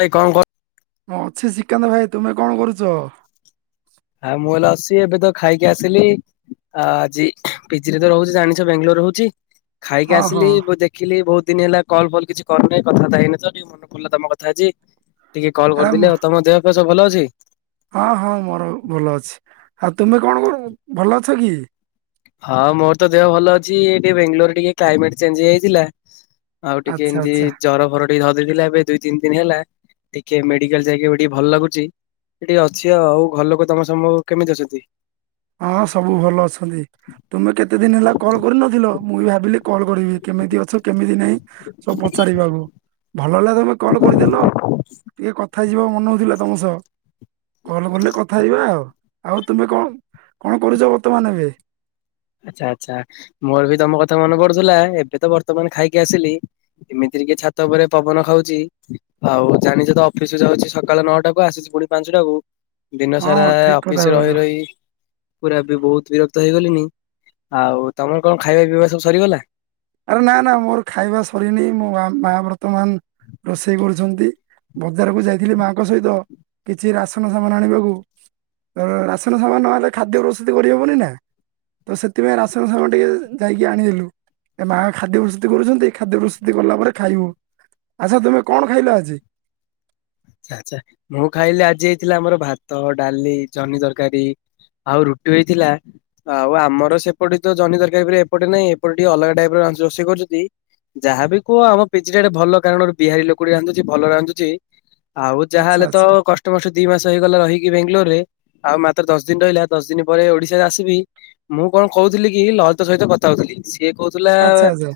ଭାଇ କଣ କର ମୁଁ ଅଛି ଶ୍ରୀକାନ୍ତ ଭାଇ ତୁମେ କଣ କରୁଚ? ଆ ମୋଲ ଅସି ଏବେ ତ ଖାଇକି ଆସିଲି। ଆ ଆଜି ପିଜିରେ ତ ରହୁଚି ଜାଣିଚ ବେଙ୍ଗଲୁର ରହୁଛି ଖାଇକି ହଁ ହଁ ଆସିଲି ବଦେ ଦେଖିଲି ବୋହୁତ ଦିନି ହେଲା କଲ୍ ଫଲ୍ କିଛି କରିନେଇ କଥା ବାର୍ତ୍ତା ହେଇନି ତ ଟିକେ ମନେ ପଡିଲା ତମ କଥା ଆଜି। ଟିକେ କଲ ଆରେ ମୁଁ କରିଦେଲେ ଆଉ ତମ ଦେହ ଫିଅ ସବୁ ଭଲ ଅଛି। ହଁ ହଁ ମୋର ଭଲ ଅଛି ଆଉ ତୁମେ କଣ କରୁ ଭଲ ଅଛ କି? ହଁ ମୋର ତ ଦେହ ଭଲ ଅଛି ଏ ଟିକେ ବେଙ୍ଗଲୋରରେ ଟିକେ କ୍ଲାଇମେଟ୍ ଚେଞ୍ଜ ହେଇଯାଇଥିଲା। ଆଉ ଟିକେ ଆଚ୍ଛା ଏମିତି ଆଚ୍ଛା ଜର ଫର ଧରିଦେଇଥିଲା ଏବେ ଦୁଇ ତିନି ଦିନ ହେଲା ଟିକେ ମେଡିକାଲ ଯାଇକି ଏବେ ଟିକେ ଭଲ ଲାଗୁଚି। ସେ ଟିକେ ଅଛି ଆଉ ଘର ଲୋକ ତମର ସମୁ କେମିତି ଅଛନ୍ତି? ହଁ ସବୁ ଭଲ ଅଛନ୍ତି। ତୁମେ କେତେ ଦିନ ହେଲା କଲ୍ କରିନଥିଲ ମୁଁ ବି ଭାବିଲି କଲ୍ କରିବି କେମିତି ଅଛ କେମିତି ନାହିଁ ସବୁ ପଚାରିବାକୁ ଭଲ ହେଲା ତମେ କଲ କରିଦେଲ। ଟିକେ କଥା ଆଜି ମୋ ମନ ହେଉଥିଲା ତମ ସହ କଲ୍ କଲେ କଥା ହେବା ଆଉ, ଆଉ ତୁମେ କଣ? କଣ କରୁଚ ବର୍ତ୍ତମାନ ଏବେ? ଆଚ୍ଛା ଆଚ୍ଛା ମୋର ବି ତମ କଥା ମନେ ପଡୁଥିଲା ଏବେ ତ ବର୍ତ୍ତମାନ ଖାଇକି ଆସିଲି। ଏମିତିରେ କିଏ ଛାତ ଉପରେ ପବନ ଖାଉଚି। ଆଉ ଜାଣିଚ ତ ଅଫିସ ଯାଉଚି ସକାଳ ନଅଟା କୁ ଆସୁଚି ପୁଣି ପାଞ୍ଚଟା କୁ। ଦିନ ସାରା ହଁ ଠିକ କଥା ଅଫିସ କହିଲ। ରହି ରହି ପୁରା ବି ବହୁତ ବିରକ୍ତ ହେଇଗଲିଣିି। ଆଉ ତମର କଣ ଖାଇବା ପିଇବା ସବୁ ସରିଗଲା? ଆରେ ନା ନା ମୋର ଖାଇବା ସରିନି ମୋ ମା ମା ବର୍ତ୍ତମାନ ରୋଷେଇ କରୁଛନ୍ତି। ବଜାରକୁ ଯାଇଥିଲି ମାଙ୍କ ସହିତ। କିଛି ରାସନ ସାମାନ ଆଣିବାକୁ। ର ରାସନ ସାମାନ ନହେଲେ ଖାଦ୍ୟ ପ୍ରସ୍ତୁତି କରିହବନି ନା। ତ ସେଥିପାଇଁ ରାସଲ ଝର ଟିକେ ଯାଇକି ଆଣିଲୁ। ଏ ମା ଖାଦ୍ୟ ପ୍ରସ୍ତୁତି କରୁଚନ୍ତି। ଖାଦ୍ୟ ପ୍ରସ୍ତୁତି କଲା ପରେ ଖାଇବୁ। ଆଚ୍ଛା ତୁମେ କଣ ଖାଇଲ ଆଜି? ଆଛା ମୁଁ ଖାଇଲି ଆଜି ହେଇଥିଲା ଆମର ଭାତ ଡାଲି ଜହ୍ନୀ ତରକାରୀ। ଆଉ ରୁଟି ବି ହେଇଥିଲା। ଆଉ ଆମର ସେପଟେ ତ ଜହ୍ନି ତରକାରୀ ଏପଟେ ନାହିଁ। ଏପଟେ ଟିକେ ଅଲଗା ଟାଇପ୍ ର ରାନ୍ଧ ରୋଷେଇ କରୁଚନ୍ତି। ଯାହାବି କୁହ ଆମ ପିଜିଟା ଗେ ଭଲ କାରଣ ରୋ ବିହାରୀ ଲୋକ ଟି ରାନ୍ଧୁଚି ଭଲ ରାନ୍ଧୁଚି। ଆଉ ଆଚ୍ଛା ଯାହାହଲେ ତ ଆଚ୍ଛା କଷ୍ଟ ଆଠ ବର୍ଷ ଦି ମାସ ହେଇଗଲା ହେଇକି ବେଙ୍ଗଲୋରରେ ଆଉ ମାତ୍ର ଦଶ ଦିନ ରହିଲା ଦଶ ଦିନ ପରେ ଓଡିଶା ଆସିବି। ମୁଁ କଣ କହୁଥିଲି କି ଲଳିତ ସହିତ କଥା ହଉଥିଲି ସିଏ କହୁଥିଲା ଆଚ୍ଛା ଆଚ୍ଛା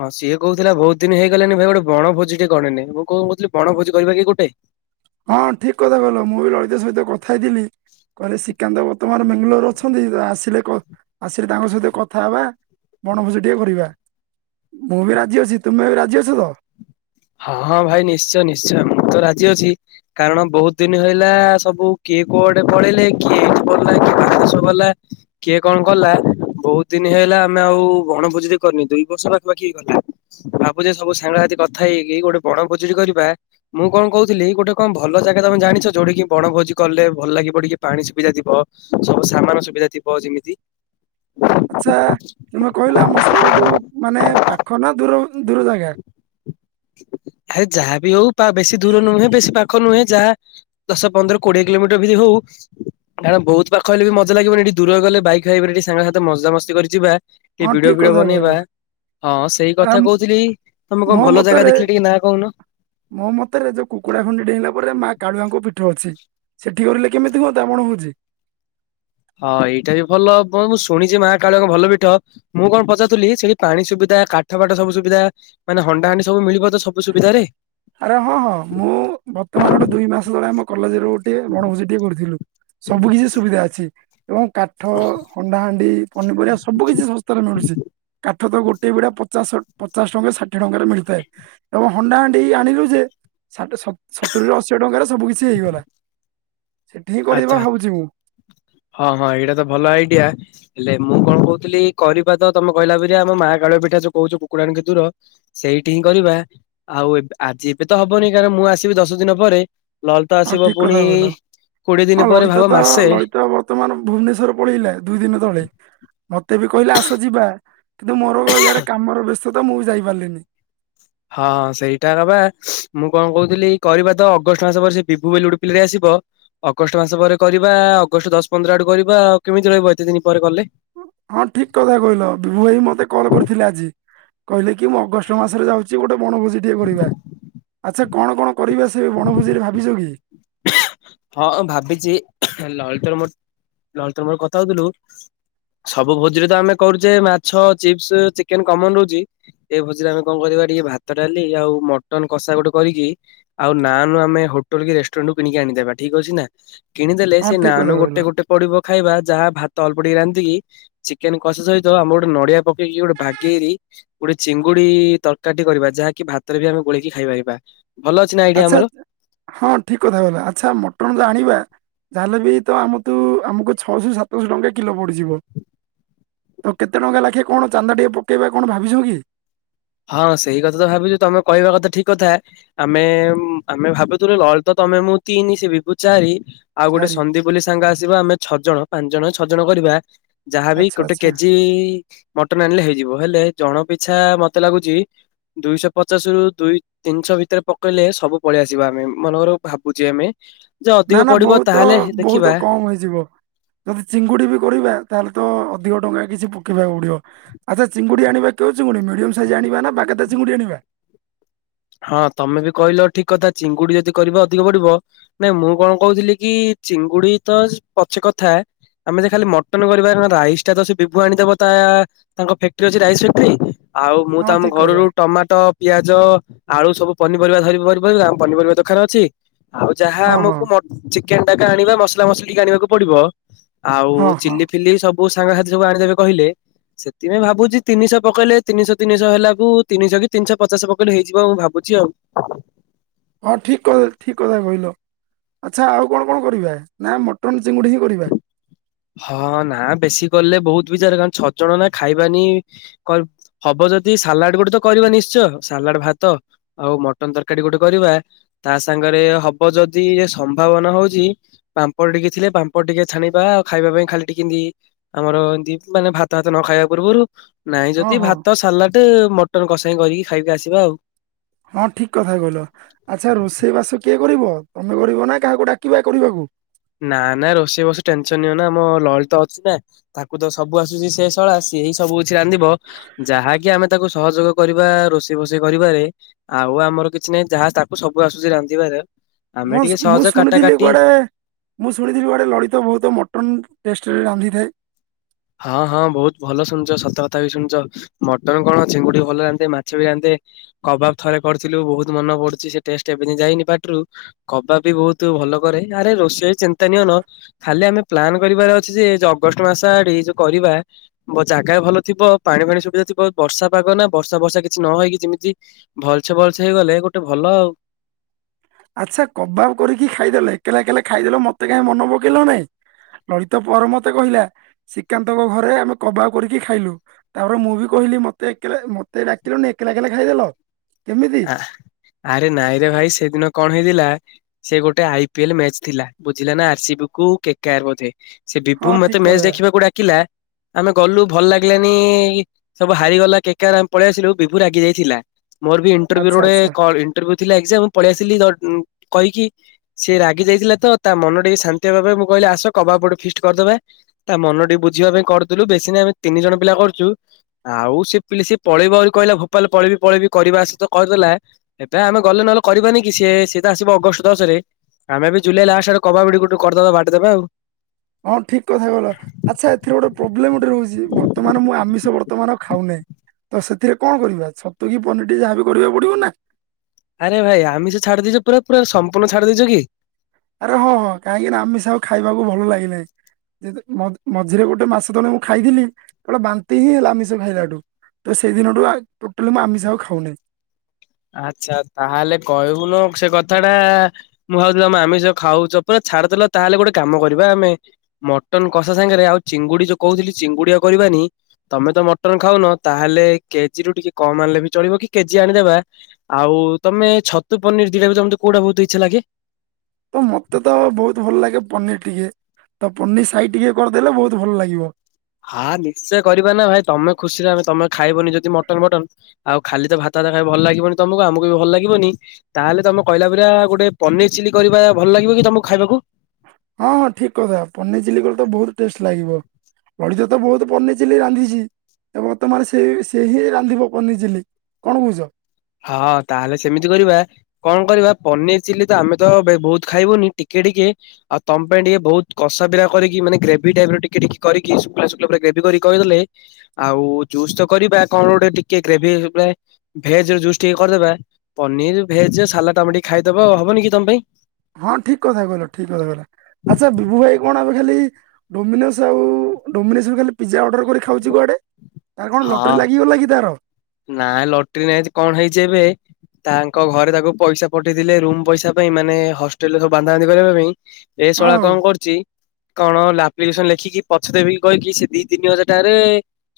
ହଁ ସିଏ କହୁଥିଲା ବହୁତ ଦିନ ହେଇଗଲାଣିି ଭାଇ ଗୋଟେ ବଣ ଭୋଜି ଟେ କରିନେ ମୁଁ କଣ କହୁଥିଲି ବଣ ଭୋଜି କରିବା କି ଏଇ ହଁ ଠିକ୍ କଥା କହିଲ ମୁଁ ବି ଲଳିତ ସହିତ କଥା ହେଇଥିଲି କହିଲେ ଶ୍ରୀକାନ୍ତ ବର୍ତ୍ତମାନ ଆର ବେଙ୍ଗାଲୋର ଅଛନ୍ତି ଆସିଲେ କ ଆସିଲେ ତାଙ୍କ ସହିତ କଥା ହବା। ବଣଭୋଜି ଟିକେ କରିବା ମୁଁ ବି ରାଜି ଅଛି ତୁମେ ବି ରାଜି ଅଛ ତ? ହଁ ହଁ ଭାଇ ନିଶ୍ଚୟ ନିଶ୍ଚୟ ମୁଁ ତ ରାଜି ଅଛି। କାରଣ ବହୁତ ଦିନ ହେଲା ସବୁ କିଏ କୋଆଡେ ପଳେଇଲେ କିଏ ଏଇଠି ପଢିଲା କିଏ ବାହାର ଦେଶ କୁ ଗଲା। କିଏ କଣ କଲା? ବହୁତ ଦିନ ହେଲା ଆମେ ଆଉ ବଣଭୋଜିରେ କରିନି ଦୁଇ ବର୍ଷ ପାଖପାଖି ହୋଇଗଲା। ଭାବୁଚେ ସବୁ ସାଙ୍ଗ ସାଥୀ କଥା ହେଇକି ଗୋଟେ ବଣ ଖୋଜୁରୀ କରିବା। ମୁଁ କଣ କହୁଥିଲି ଗୋଟେ କଣ ଭଲ ଜାଗା ତମେ ଜାଣିଛ ଯୋଉଠିକି ବଣଭୋଜି କଲେ ଭଲ ଲାଗିବ ଟିକେ ପାଣି ସୁବିଧା ଥିବ? ସବୁ ସମାନ ସୁବିଧା ଥିବ ଯେମିତି। ଆଚ୍ଛା। ତମେ କହିଲ ଆମ ସହରଠୁ ମାନେ ପାଖ ନା ଦୂର ଦୂର ଜାଗା। ଆରେ ଯାହା ବି ହଉ ବେଶୀ ଦୂର ନୁହେଁ ବେଶୀ ପାଖ ନୁହେଁ ଯାହା ଦଶ, ପନ୍ଦର, କୋଡ଼ିଏ କିଲୋମିଟର ଭି ଯଦି ହଉ। କାରଣ ବହୁତ ପାଖ ହେଲେ ବି ମଜା ଲାଗିବନି ଏଠି ଦୂର ଗଲେ ବାଇକ ଫାଇକ ରେ ଟିକେ ସାଙ୍ଗସାଥି ମଜାମସ୍ତି କରିିକି ଯିବା। ଟିକିଏ ହଁ ଭିଡ଼ିଓ ଠିକ ଫିଡଓ କଥା ବନେଇବା କହିଲ ହଁ ସେଇ ଆ କଥା କହୁଥିଲି ତମେ କଣ ମୋ ଭଲ ଜାଗା ମତରେ ଦେଖିଲେ ଟିକେ ନାଁ କହୁନ? ମୋ ମତରେ ଯୋଉ କୁକୁଡ଼ାଖୁଣ୍ଡି ଡେଇଁଲା ପରେ ମାଆ କାଳୁଆଙ୍କ ପୀଠ ଅଛି। ସେଠି କରିଲେ କେମିତି ହୁଅନ୍ତା ବଣଭୋଜୀ। ହଁ! ଏଇଟା ବି ଭଲ ମୁଁ ଶୁଣିଛି ମା କାଳୁଆଙ୍କ ଭଲ ପୀଠ। ମୁଁ କଣ ପଚାରୁଥିଲି ସେଠି ପାଣି ସୁବିଧା କାଠ ପାଠ ସବୁ ସୁବିଧା ମାନେ ହଣ୍ଡା ହଣ୍ଡି ସବୁ ମିଳିବ ତ ସବୁ ସୁବିଧାରେ। ଆରେ ହଁ ହଁ ମୁଁ ବର୍ତ୍ତମାନ ଗୋଟେ ଦୁଇ ମାସ ତଳେ ଆମ କଲେଜ ର ଗୋଟିଏ ବଣଭୋଜ ଟିଏ କରିଥିଲୁ ସବୁ କିଛି ସୁବିଧା ଅଛି। ଏବଂ କାଠ ହଣ୍ଡାହାଣ୍ଡି ପନିପରିବା ସବୁ କିଛି ଶସ୍ତାରେ ମିଳୁଛି। କା କାଠ ତ ଗୋଟେ ବିଡା ପଚାଶ ପଚାଶ ଟଙ୍କାରୁ ଷାଠିଏ ଟଙ୍କାରେ ମିଳିଥାଏ। ଏବଂ ହଣ୍ଡା ହାଣ୍ଡି ଏଇ ଆଣିଲୁ ଯେ [unintelligible] ସତୁରିରୁ ଅଶି ଟଙ୍କାରେ ସବୁ କିିଛି ହେଇଗଲା। ସେଠି ହିଁ କରିବା ଆଚ୍ଛା। ଭାବୁଛି ମୁଁ। ହଁ ହଁ ଏଇଟା ତ ଭଲ ଆଇଡିଆ। ହେଲେ ମୁଁ କଣ କହୁଥିଲି କରିବା ତ ତମେ କହିଲା ପରିକା ଆମ ମା କାଳୁଆଙ୍କ ପିଠ ଯୋଉ କହୁଛ କୁକୁଡ଼ାଣି କେତେ ଦୂର ସେଇଠି ହିଁ କରିବା ଆଉ ଏବେ ଆଜି ଏବେ ତ ହବନି କାରଣ ମୁଁ ଆସିବି ଦଶ ଦିନ ପରେ ଲଳିତ ହଁ ଆସିବ ଠିକ କଥା ପୁଣି କହିଲ କୋଡିଏ ଦିନ ହଁ ପରେ ଭାବ ଲଳିତ ତ ମାସେ ଲଳିତ ବର୍ତ୍ତମାନ ଭୁବନେଶ୍ଵର ପଳେଇଲା ଦୁଇ ଦିନ ତଳେ ମତେ ବି କହିଲେ ଆସ ଯିବା କିନ୍ତୁ ମୋର ଇଆଡେ କାମର ବ୍ୟସ୍ତତା ମୁଁ ବି ଯାଇପାରିଲିନି। ହଁ! ସେଇଟା ବା। ମୁଁ କଣ କହୁଥିଲି କରିବା ତ ଅଗଷ୍ଟ ମାସ ପରେ ସେ ବିଭୁ ବୋଲି ଗୋଟେ ପିଲାଟେ ଆସିବ ଅଗଷ୍ଟ ମାସ ପରେ କରିବା ଅଗଷ୍ଟ ଦଶ ପନ୍ଦର ଆଡକୁ କରିବା ଆଉ କେମିତି ରହିବ ଏତେ ଦିନ ପରେ କଲେ? ହଁ ଠିକ କଥା କହିଲ ବିଭୁ ଭାଇ ମତେ କଲ କରିଥିଲେ ଆଜି କହିଲେ କି ମୁଁ ଅଗଷ୍ଟ ମାସରେ ଯାଉଛି। ସେ ଗୋଟେ ବଣଭୋଜି ଟିଏ କରିବା ଆଚ୍ଛା କଣ କଣ କରିବା ସେ ବଣଭୋଜିରେ ଭାବିଛ କି? ହଁଁ ଭାବିଛି ଲଳିତର ମୋର ଲଳିତର ମୋର କଥା ହଉଥିଲୁ ସବୁ ଭୋଜିରେ ତ ଆମେ କରୁଛେ ମାଛ ଚିପ୍ସ ଚିକେନ କମନ ରହୁଛି ଏଇ ଭୋଜିରେ ଆମେ କଣ କରିବା ଟିକେ ଭାତ ଡାଲି ଆଉ ମଟନ କଷା ଗୋଟେ କରିକି ଆଉ ନାଁନ ଆମେ ହୋଟେଲ କି ରେଷ୍ଟୁରାଣ୍ଟ ରୁ କିଣିକି ଆଣିଦେବା। ଠିକ ଅଛି ନା କିଣିଦେଲେ ହଁ ସେ ଠିକ ନାଁନ୍ କଥା କହିଲ ଗୋଟେ ଗୋଟେ ପଡିବ ଖାଇବା ଯାହା ଭାତ ଅଳ୍ପ ଟିକେ ରାନ୍ଧିକି ଚିକେନ୍ କଷା ସହିତ ଆମେ ଗୋଟେ ନଡିଆ ପକେଇକି ଗୋଟେ ବାଗେଇ ରି ଗୋଟେ ଚିଙ୍ଗୁଡି ତରକାରୀ ଟେ କରିବା ଯାହାକି ଭାତରେ ବି ଆମେ ଗୋଳେଇକି ଖାଇ ପାରିବା। ଆଚ୍ଛା! ହଁ ଠିକ କଥା କହିଲ ଆଚ୍ଛା ମଟନ ଯୋଉ ଆଣିବା ଯାହେଲେ ବି ତ ଆମ ଠୁ ଆମକୁ ଛଅଶହ ସାତଶହ ଟଙ୍କା କିଲୋ ପଡିଯିବ। ତ କେତେ ଟଙ୍କା ଲାଖେ କଣ ଚାନ୍ଦା ଟିକେ ପକେଇବା କଣ ଭାବିଛ କି? ହଁ ସେଇ କଥା ତ ଭାବିଛୁ ତମେ କହିବା କଥା ଠିକ କଥା ଆମେ ଆମେ ଭାବୁଥିଲୁ ଲଳିତ ତମେ ମୁଁ ତିନ୍ ସେ ବିଭୁ ଚାରି। ଆଉ ଗୋଟେ ଚାରି ସନ୍ଦୀପ ବୋଲି ସାଙ୍ଗ ଆସିବ ଆମେ ଛଅ ଜଣ ପାଞ୍ଚ ଜଣ ଛଅ ଜଣ କରିବା ଯାହାଭି ଆଚ୍ଛା ଗୋଟେ ଆଚ୍ଛା କେଜି ମଟନ ଆଣିଲେ ହେଇଯିବ ହେଲେ ଜଣ ପିଛା ମତେ ଲାଗୁଚି ଦୁଇଶହ ପଚାଶରୁ ଦୁଇ ତିନିଶହ ଭିତରେ ପକେଇଲେ ସବୁ ପଳେଇଆସିବା ଆମେ ମନେ କର ଭାବୁଛେ ଆମେ। ଯେ ନା! ଅଧିକ ନା! ପଡିବ ବୋହୁତ ତାହେଲେ ବୋହୁତ ଦେଖିବା କମ ହେଇଯିବ। ଯଦି ଚିଙ୍ଗୁଡି ବି କରିବା ତାହେଲେ ତ ଅଧିକ ଟଙ୍କା କିଛି ପକେଇବାକୁ ପଡିବ। ଆଛା ଚିଙ୍ଗୁଡି ଆିଣବା କେଉ ଚିଙ୍ଗୁଡି ମିଡିୟମ ସାଇଜ୍ ଆଣିବା ନା ବାଗଦା ଚିଙ୍ଗୁଡି ଆଣିବା? ହଁ ତମେ ବି କହିଲ ଠିକ କଥା ଚିଙ୍ଗୁଡି ଯଦି କରିବ ଅଧିକ ପଡିବ ନାଇଁ ମୁଁ କଣ କହୁଥିଲି କି ଚିଙ୍ଗୁଡି ତ ପଛେ କଥା ଆମେ ଯଦି ଖାଲି ମଟନ କରିବା ତ ରାଇସ ଟା ତ ସେ ବିିଭୁ ଆଣିଦବ ତା ତାଙ୍କ ଫ୍ୟାକ୍ଟ୍ରି ଅଛି ରାଇସ ଫ୍ୟାକ୍ଟ୍ରି ଆଉ ମୁଁ ହଁ ତ ଆମ ଠିକ କଥା ଘରରୁ ଟମାଟୋ ପିଆଜ ଆଳୁ ସବୁ ପନିପରିବା ଧରି ପନିପରିବା ଦୋକାନ ଅଛି। ଆଉ ଯାହା ହଁ ହଁ ଆମକୁ ମଟ ଚିକେନ ଟାକା ଆଣିବା ମସଲା ମସଲି ଆଣିବାକୁ ପଡିବ ଆଉ ହଁ ହଁ ଚିଲି ଫିଲି ସବୁ କୋଉ ସାଙ୍ଗ ସାଥି ସବୁ ଆଣିଦେବେ କହିଲେ। ସେଥିପାଇଁ ଭାବଛି ତିନିଶହ ପକେଇଲେ ତିନିଶ ତିନିଶହ ହେଲାକୁ। ତିନିଶ କି ତିନିଶହ ପଚଶ ପକେଇଲେ ହେଇ ଯିବ ମୁଁ ଭାବୁଛି ଆଉ। ହଁ ଠିକ୍ କ ଠିକ କଥା କହିଲ। ଆଚ୍ଛା ଆଉ କଣ କଣ କରିବା ନା ମଟନ୍ ଚିଙ୍ଗୁଡ଼ି ହିଁ କରିବା। ହଁ ନା ବେଶୀ କଲେ ବୋହୁତ ବିଜାର। କହିଁକି ନା ଛଅ ଜଣ ନା ଖାଇବାନି। ହବ ଯଦି ସାଲାଡ ଗୋଟେ ତ କରିବା ନିଶ୍ଚୟ। ସାଲାଡ ଭାତ। ଆଉ ମଟନ ତରକାରୀ ଗୋଟେ କରିବା। ତା ସାଙ୍ଗରେ ହବ ଯଦି ସମ୍ଭାବନା ହଉଛି ପାମ୍ପଡ଼ ଟିକେ ଥିଲେ ପାମ୍ପ ଟିକେ ଛାଣିବା ଖାଇବା ପାଇଁ ଖାଲି ଟିକେନି ଏମିତି ଆମର ଏମିତି ମାନେ ଭାତ ଭାତ ନ ଖାଇବା ପୂର୍ବରୁ ନାଇଁ ହଁ ଯଦି ହଁ ଭାତ, ସାଲାଡ, ମଟନ କସା ହିଁ କରିକି ଖାଇକି ଆସିବା ଆଉ। ହଁ ଠିକ କଥା କହିଲ। ଆଚ୍ଛା ରୋଷେଇ ବାସ କିଏ କରିବ? ତମେ କରିବ ନା କାହାକୁ ଡାକିବା କରିବାକୁ? ନା ନା ରୋଷେଇ ବୋସେଇ ଟେନସନ ନିଅ ନା ଆମ ଲଳିତ ଅଛି ନା। ତାକୁ ତ ସବୁ ଆସୁଛି ସେ ସଳା ସିଏ ହଁ ସବୁ କିଛି ରାନ୍ଧିବ। ଯାହାକି ଆମେ ତାକୁ ସହଯୋଗ କରିବା ରୋଷେଇ ବୋଷେଇ କରିବାରେ। ଆଉ ଆମର କିଛି ନାହିଁ। ଯାହା ତାକୁ ସବୁ ଆସୁଛି ରାନ୍ଧିବାରେ। ମୁଁ ମୁଁ ଶୁଣିଥିଲି କୁଆଡେ ମୁଁ ଶୁଣିଥିଲି କୁଆଡ଼େ ଲଳିତ ବହୁତ ମଟନ୍ ଟେଷ୍ଟରେ ରାନ୍ଧିଥାଏ। ହଁ ହଁ ବହୁତ ଭଲ ଶୁଣିଛ। ସତକଥା ବି ଶୁଣିଛ। ମଟନ କଣ ଛିଙ୍ଗୁଡି ଭଲ ରାନ୍ଧେ, ମାଛ ବି ରାନ୍ଧେ। କବାବ ଥରେ କରିଥିଲୁ। ବହୁତ ମନେ ପଡୁଛି ସେ ଟେଷ୍ଟ ଏବେତି ଯାଇନି ପାଟରୁ। କବାବ ବି ବହୁତ ଭଲ କରେ। ଆରେ ରୋଷେଇ ଚିନ୍ତା ନିଅନ। ଖାଲି ଆମେ ପ୍ଲନ୍ କରିବାର ଅଛି। ଯେ ଅଗଷ୍ଟ ମାସ ଆଡେ ଯୋଉ କରିବା। ଜାଗା ଭଲ ଥିବ ପାଣି ପାଣି ସୁବିଧା ଥିବ। ବର୍ଷା ପାଗ ନା ବର୍ଷା ବର୍ଷା କିଛି ନହଇକି ଯେମିତି ଭଲସେ ଭଲସେ ହେଇଗଲେ। ଗୋଟେ ଭଲ ଆଉ ଆଚ୍ଛା କବାବ କରିକି ଖାଇଦେଲ। ଏକଲା ଏକଲା ଖାଇଦେଲ ମତେ କାହିଁ ମନ ପକେଇଲ ନାଇଁ। ଲଳିତା ପରେ ମତେ କହିଲା। ଶ୍ରୀକାନ୍ତଙ୍କ ଘରେ ଆମେ କବାଵ କରିକି ଖାଇଲୁ। ତାପରେ ମୁଁ ବି କହିଲି। ମତେ ଏକଲା ମତେ ଡାକିଲନି ଏକଲା ଏକଲା ଖାଇଦେଲ କେମିତି। ଆଉ ଆରେ ନାଇଁରେ ଭାଇ ସେଦିନ କଣ ହେଇଥିଲା। ସେ ଗୋଟେ ଆଇ ପିଏଲ ମେଚ ଥିଲା। ବୁଝିଲା ନା ଆର ସି ବି କୁ କେ କେ ଆର ବୋଧେ। ସେ ହଁ ବିଭୁ ମତେ ଠିକ ମେଚ କଥା ଦେଖିବାକୁ ଡାକିଲା। ଆମେ ଗଲୁ ଭଲ ଲାଗିଲାନି। ସବୁ ହାରିଗଲା କେ କେ ଆର। ଆମେ ପଳେଇ ଆସିଲୁ ବିଭୁ ରାଗି ଯାଇଥିଲା। ମୋର ବି ଆଚ୍ଛା ଇଣ୍ଟରଭ୍ୟୁ ରେ ଆଚ୍ଛା ଇଣ୍ଟରଭ୍ୟୁ ଥିଲା ଏଗ୍ଜାମ। ପଳେଇ ଆସିଲି କହିକି। ସିଏ ରାଗି ଯାଇଥିଲେ ତ। ତା ମନ ଟିକେ ଶାନ୍ତି ହବା ମୁଁ କହିଲି ଆସ କବାଵ ଟିକେ ଫିକସ କରିଦବା। ତା ମନ ଟିକେ ବୁଝିବା ପାଇଁ କରିଥିଲୁ। ବେଶୀ ନ ଆମେ ତିନି ଜଣ ପିଲା କରିଛୁ। ଆଉ ସେ ପିଲି ସେ ପଳେଇ ଆ ବୋଲି କହିଲା। ଭୋପାଲ ପଳେଇି ପଳେଇବି କରିବା ଆସତ। କରିଦେଲା ଏବେ ଆମେ ଗଲେ ନହଲେ କରିବାନି କି। ସିଏ ସିଏ ତ ଆସିବ ଅଗଷ୍ଟ ଦଶ ରେ। ଆମେ ବି ଜୁଲାଇ ଲାଷ୍ଟ ରେ କବାବ ଗୋଟେ କରିଦବା। ବାଣ୍ଟିଦବା ଆଉ। ହଁ ଠିକ୍ କଥା ଗଲା। ଆଚ୍ଛା ଏଥିରେ ଗୋଟେ ପ୍ରୋବ୍ଲେମ ଗୋଟେ ରହୁଛି। ବର୍ତ୍ତମାନ ମୁଁ ଆମିଷ ବର୍ତ୍ତମାନ ଆଉ ଖାଉ ନାହିଁ। ତ ସେଥିରେ କଣ କରିବା। ଛତୁ କିି ପନିର ଟେ ଯାହାବି କରିବାକୁ ପଡିବ ନା। ଆରେ ଭାଇ ଆମିଷ ଛାଡି ଦେଇଛ। ପୁରା ସମ୍ପୂଣ୍ଣ ଛାଡି ଦେଇଛ କି? ଆରେ ହଁ ହଁ କାହିଁକି ନା ଆମିଷ ଆଉ ଖାଇବାକୁ ଭଲ ଲାଗିନାହିଁ। ମଝିରେ ଗୋଟେ ମାସ ତଳେ ମୁଁ ଖାଇଥିଲି। ଗୋଟେ ବାନ୍ତି ହେଇଗଲା ଆମିଷ ଖାଇଲାଠୁ। ତ ସେଇଦିନଠୁ ଟୋଟାଲି ମୁଁ ଆମିଷ ଆଉ ଖାଉନାହିଁ। ଆଚ୍ଛା ତାହେଲେ କହିବୁନ ସେ କଥା ଟା। ମୁଁ ଭାବୁଥିଲିମ ଆମେ ଯ ଖାଉଛ। ପୁରା ଛାଡିଦେଲ ତାହେଲେ ଗୋଟେ କାମ କରିବା ଆମେ ମଟନ କଷା ସାଙ୍ଗରେ ଆଉ ଚିଙ୍ଗୁଡି ଯୋଉ କହୁଥିଲି। ଚିଙ୍ଗୁଡି ଆଉ କରିବାନି। ତମେ ତ ମଟନ ଖାଉନ ତାହେଲେ କେଜି ରୁ ଟିକେ କମ ଆଣିଲେ ବି ଚଳିବ କି କେଜି ଆଣିଦବା। ଆଉ ତମେ ଛତୁ ପନିର ଦିଟା ଭିତରୁ ତମକୁ ଟିକେ କୋଉଟା ବହୁତ ଇଚ୍ଛା ଲାଗେ? ତ ମତେ ତ ବହୁତ ଭଲ ଲାଗେ ପନିର ଟିକେ ତ ପନିର ସାହି ଟିକେ କରିଦେଲେ ବହୁତ ଭଲ ଲାଗିବ। ହା ନିଶ୍ଚୟ କରିବା ନା ଭାଇ ତମେ ଖୁସିରେ ଆମେ ତମେ ଖାଇବନି ଯଦି ମଟନ ଫଟନ। ଆଉ ଖାଲି ତ ଭାତଫାତ ଖାଇବାକୁ ଭଲ ଲାଗିବନି ତମକୁ ଆମକୁ ବି ଭଲ ଲାଗିବନି। ତାହେଲେ ତମେ କହିଲା ପରା ଗୋଟେ ପନିର ଚିଲି କରିବା ଭଲ ଲାଗିବ କି ତମକୁ ଖାଇବାକୁ? ହଁ ହଁ ଠିକ୍ କଥା ପନିର ଚିଲି କଲେ ତ ବହୁତ ଟେଷ୍ଟ ଲାଗିବ। ପଡିଚେ ତ ବହୁତ ପନିର ଚିଲି ରାନ୍ଧିଛି। ଏ ବର୍ତ୍ତମାନ ସେ ସେ ହିଁ ରାନ୍ଧିବ ପନିର ଚିଲି କଣ କହୁଛ? ହଁ ତାହେଲେ ସେମିତି କରିବା। କଣ କରିବା ପନିର ଚିଲି ତ ଆମେ ତ ବେ ବହୁତ ଖାଇବୁନି ଟିକେ ଟିକେ। ଆଉ ତମ ପାଇଁ ଟିକେ ଭଉତ କଷା ବିରା କରିକ ମାନେ ଗ୍ରେଭି ଟାଇପର ଟିକେ ଟିକେ କରିକି ଶୁକିଲ। ଶୁକିଲା ପୁରା ଗ୍ରେଭିକରିକି କହିବାକୁ ଗଲେ। ଆଉ ଜୁସ୍ ତ କରିବା କଣ ଗୋଟେ ଟିକେ ଗ୍ରେଭି ଉପରେ ଭେଜ୍ ଜିଅ ଜୁସ୍ ଟିକେ କରିଦେବା ପନିର ଭେଜ ସାଲାଡ ଆମେ ଟିକେ ଖାଇଦବା ହବନି କି ତମ ପାଇଁ? ହଁ ଠିକ୍ କଥା କହିଲ ଠିକ୍‌ କଥା କହିଲା ଆଚ୍ଛା ବିଭୁ ଭାଇ କଣ ଆମେ ଖାଲି ଡୋମିନୋସ୍ ଆଉ ଡୋମିନୋସସ୍‌ ର ଖାଲି ପିଜା ଅର୍ର କରି ଖାଉଛି କୁଆଡେ। ତାର କଣ ଲଟରୀ ଲାଗିଗଲା କି ତାର? ନାଁ ଲଟିରୀ ନାଇଁଜି କଣ ହେଇଛି ଏବେ? ତାଙ୍କ ଘରେ ତାକୁ ପଇସା ପଠେଇଥିଲେ ରୁମ୍ ପଇସା ପାଇଁ। ମାନେ ହଷ୍ଟେଲରେ ସବୁ ବାନ୍ଧା ବାନ୍ଧି କରିବା ପାଇଁ ଏ ହଁ ଶଳା କଣ କରୁଚି? କଣ ଲା ପ୍ଲି କେସନ ଲେଖିକି ପଛେ ଦେବି କହିକି ସେ ଦି ତିନି ହଜାର ଟଙ୍କାରେ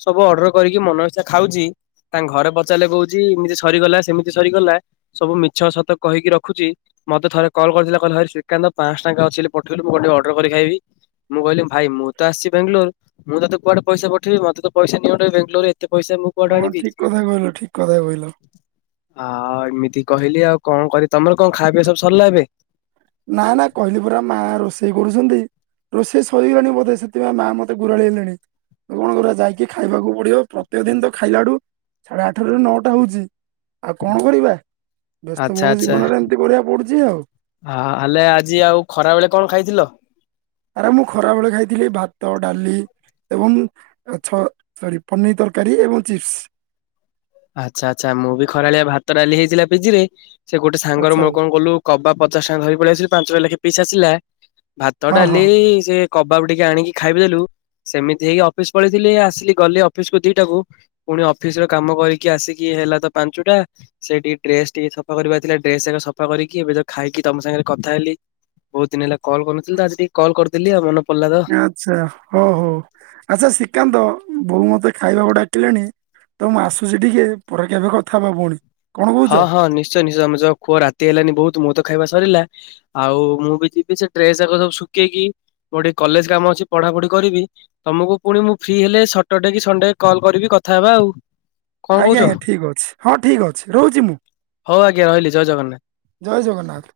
ସବୁ ଅଡ୍ରର କରିକି ମନ ଇଛା ଖାଉଚି ତାଙ୍କ ଘରେ ପଚାରିଲେ କହୁଚି ଏମିତି ସରିଗଲା ସେମିତି ସରିଗଲା ସବୁ ମିଛ ସତ କହିକି ରଖୁଚି। ମତେ ଥରେ କଲ୍ କରିଥିଲା କହିଲା ହଇରେ ଶ୍ରୀକାନ୍ତ ପାଆଁଶ ଟଙ୍କା ଅଛି ବୋଲି ପଠେଇଲୁ ମୁଁ କଣ ଟିକେ ଅଡ୍ରର କରିକି ଖାଇବି। ମୁଁ କହିଲି ଭାଇ ମୁଁ ତ ଆସିଚି ବ୍ୟାଙ୍ଗଲୋର। ମୁଁ ତତେ କୁଆଡେ ପଇସା ପଠେଇବି ମତେ ତ ପଇସା ନିଅଣ୍ଟ ଏଇ ବ୍ୟାଙ୍ଗଲୋରେ ଏତେ ପଇସା ମୁଁ କୁଆଡୁ ହଁ ଆଣିବି ଠିକ କଥା କହିଲ ଠିକ କଥା କହିଲ। ହା ଏମିତି କହିଲି ଆଉ କଣ କରିବି ତମର କଁ ଖାଇବା ପିଇବା ସବୁ ସରିଲା ଏବେ? ନା ନା କହିଲି ପରା ମା ରୋଷେଇ କରୁଛନ୍ତି। ରୋଷେଇ ସରିଗଲାଣି ବୋଧେ ସେଥିପାଇଁ ମା ମତେ ଗୁରାଳି ହେଲେଣି ତ କଣ କରିବା ଯାଇକି ଖାଇବାକୁ ପଡିବ। ପ୍ରତ୍ୟେକ ଦିନ ତ ଖାଇଲାଠୁ ସାଢ଼େ ଆଠାରୁ ନଅଟା ହୋଉଛି ଆଉ କଣ କରିବା? ବ୍ୟସ୍ତ ବହୁଳ ଜୀବନରେ ଏମିତି କରିଆକୁ ପଡୁଛି ଆଉ। ହା ହେଲେ ଆଜି ଆଉ ଖରା ବେଳେ କଣ ଖାଇଥିଲ? ଆରେ ମୁଁ ଖରାବେେଳେ ଖାଇଥିଲି ଭାତ ଡାଲି ଏବଂ ଛ ସରି ପନିର ତରକାରୀ ଏବଂ ଚିପ୍ସ୍। ଆଚ୍ଛା ଆଚ୍ଛା ମୁଁ ବି ଖରାବଳିଆ ଭାତ ଡାଲି ହେଇଥିଲା ପିଜିରେ ସେ ଗୋଟେ ସାଙ୍ଗର ଆଚ୍ଛା ମୋର କଣ କଲୁ କବାଜ୍‌ ପଚାଶ ଟଙ୍କା ଧରି ପଳେଇ ଆସିଲି ପାଞ୍ଚଟା ଟଙ୍କା ଲେଖେ ପିସ୍ ଆସିଲା ଭାତ ହଁ ହଁ ଡାଲି ସେ କବାବ ଟିକେ ଆଣିକି ଖାଇବି ଦେଲୁ ସେମିତି ହେଇକି ଅଫିସ ପଳେଇଥିଲି ଆସିଲି ଗଲି ଅଫିସକୁ ଦିଟାକୁ ପୁଣି ଅଫିସ ର କାମ କରିକି ଆସିକି ହେଲା ତ ପାଞ୍ଚୁଟା। ସେ ଟିକେ ଡ୍ରେସ୍‌ ଟିକେ ସଫା କରିବାର ଥିଲା ଡ୍ରେସ ଯାକ ସଫା କରିକି। ଏବେ ତ ଖାଇକି ତମ ସାଙ୍ଗେରେ କଥା ହେଲି। ବହୁତ ଦିନ ହେଲା କଲ୍ କରିନଥିଲ ତ ଆଜି ଟିକେ କଲ୍ କରି ବୋଲି ମନ ପଡିଲା ତ ଆଚ୍ଛା ହଉ ହଉ ଆଚ୍ଛା ଶ୍ରୀକାନ୍ତ ବୋଉ ମତେ ଖାଇବାକୁ ଡାକିଲାଣି। ତ ମୁଁ ଆସୁଛି ଟିକେ ପରେ ଏବେ କଥା ହେବା ପୁଣି। କଣ କହୁଛ? ହଁ ହଁ ନିଶ୍ଚୟ ନିଶ୍ଚୟ ତମେ ଯାଅ ଖୁଅ ରାତି ହେଲାନି ବୋହୁତ ମୁଁ ତ ଖାଇବା ସରିଲା। ଆଉ ମୁଁ ବି ଯିବି ସେ ଡ୍ରେସ୍ ଯାଙ୍କ ସବୁ ଶୁଖେଇକି ମୋର ଟିକେ କଲେଜ କାମ ଅଛି ପଢାପଢି କରିବି। ତମକୁ ପୁଣି ମୁଁ ଫ୍ରି ହେଲେ ସଟର ଡେ କି ସଣ୍ଡେ କଲ୍ କରିବି କଥା ହବା ଆଉ। କଣ ଆଜ୍ଞା କହୁଛ ଆଜ୍ଞା ଠିକ୍ ଅଛି ହଁ ଠିକ୍ ଅଛି ରହୁଛି ମୁଁ। ହଉ ଆଜ୍ଞା ରହିଲି ଜୟ ଜଗନ୍ନାଥ। ଜୟ ଜଗନ୍ନାଥ।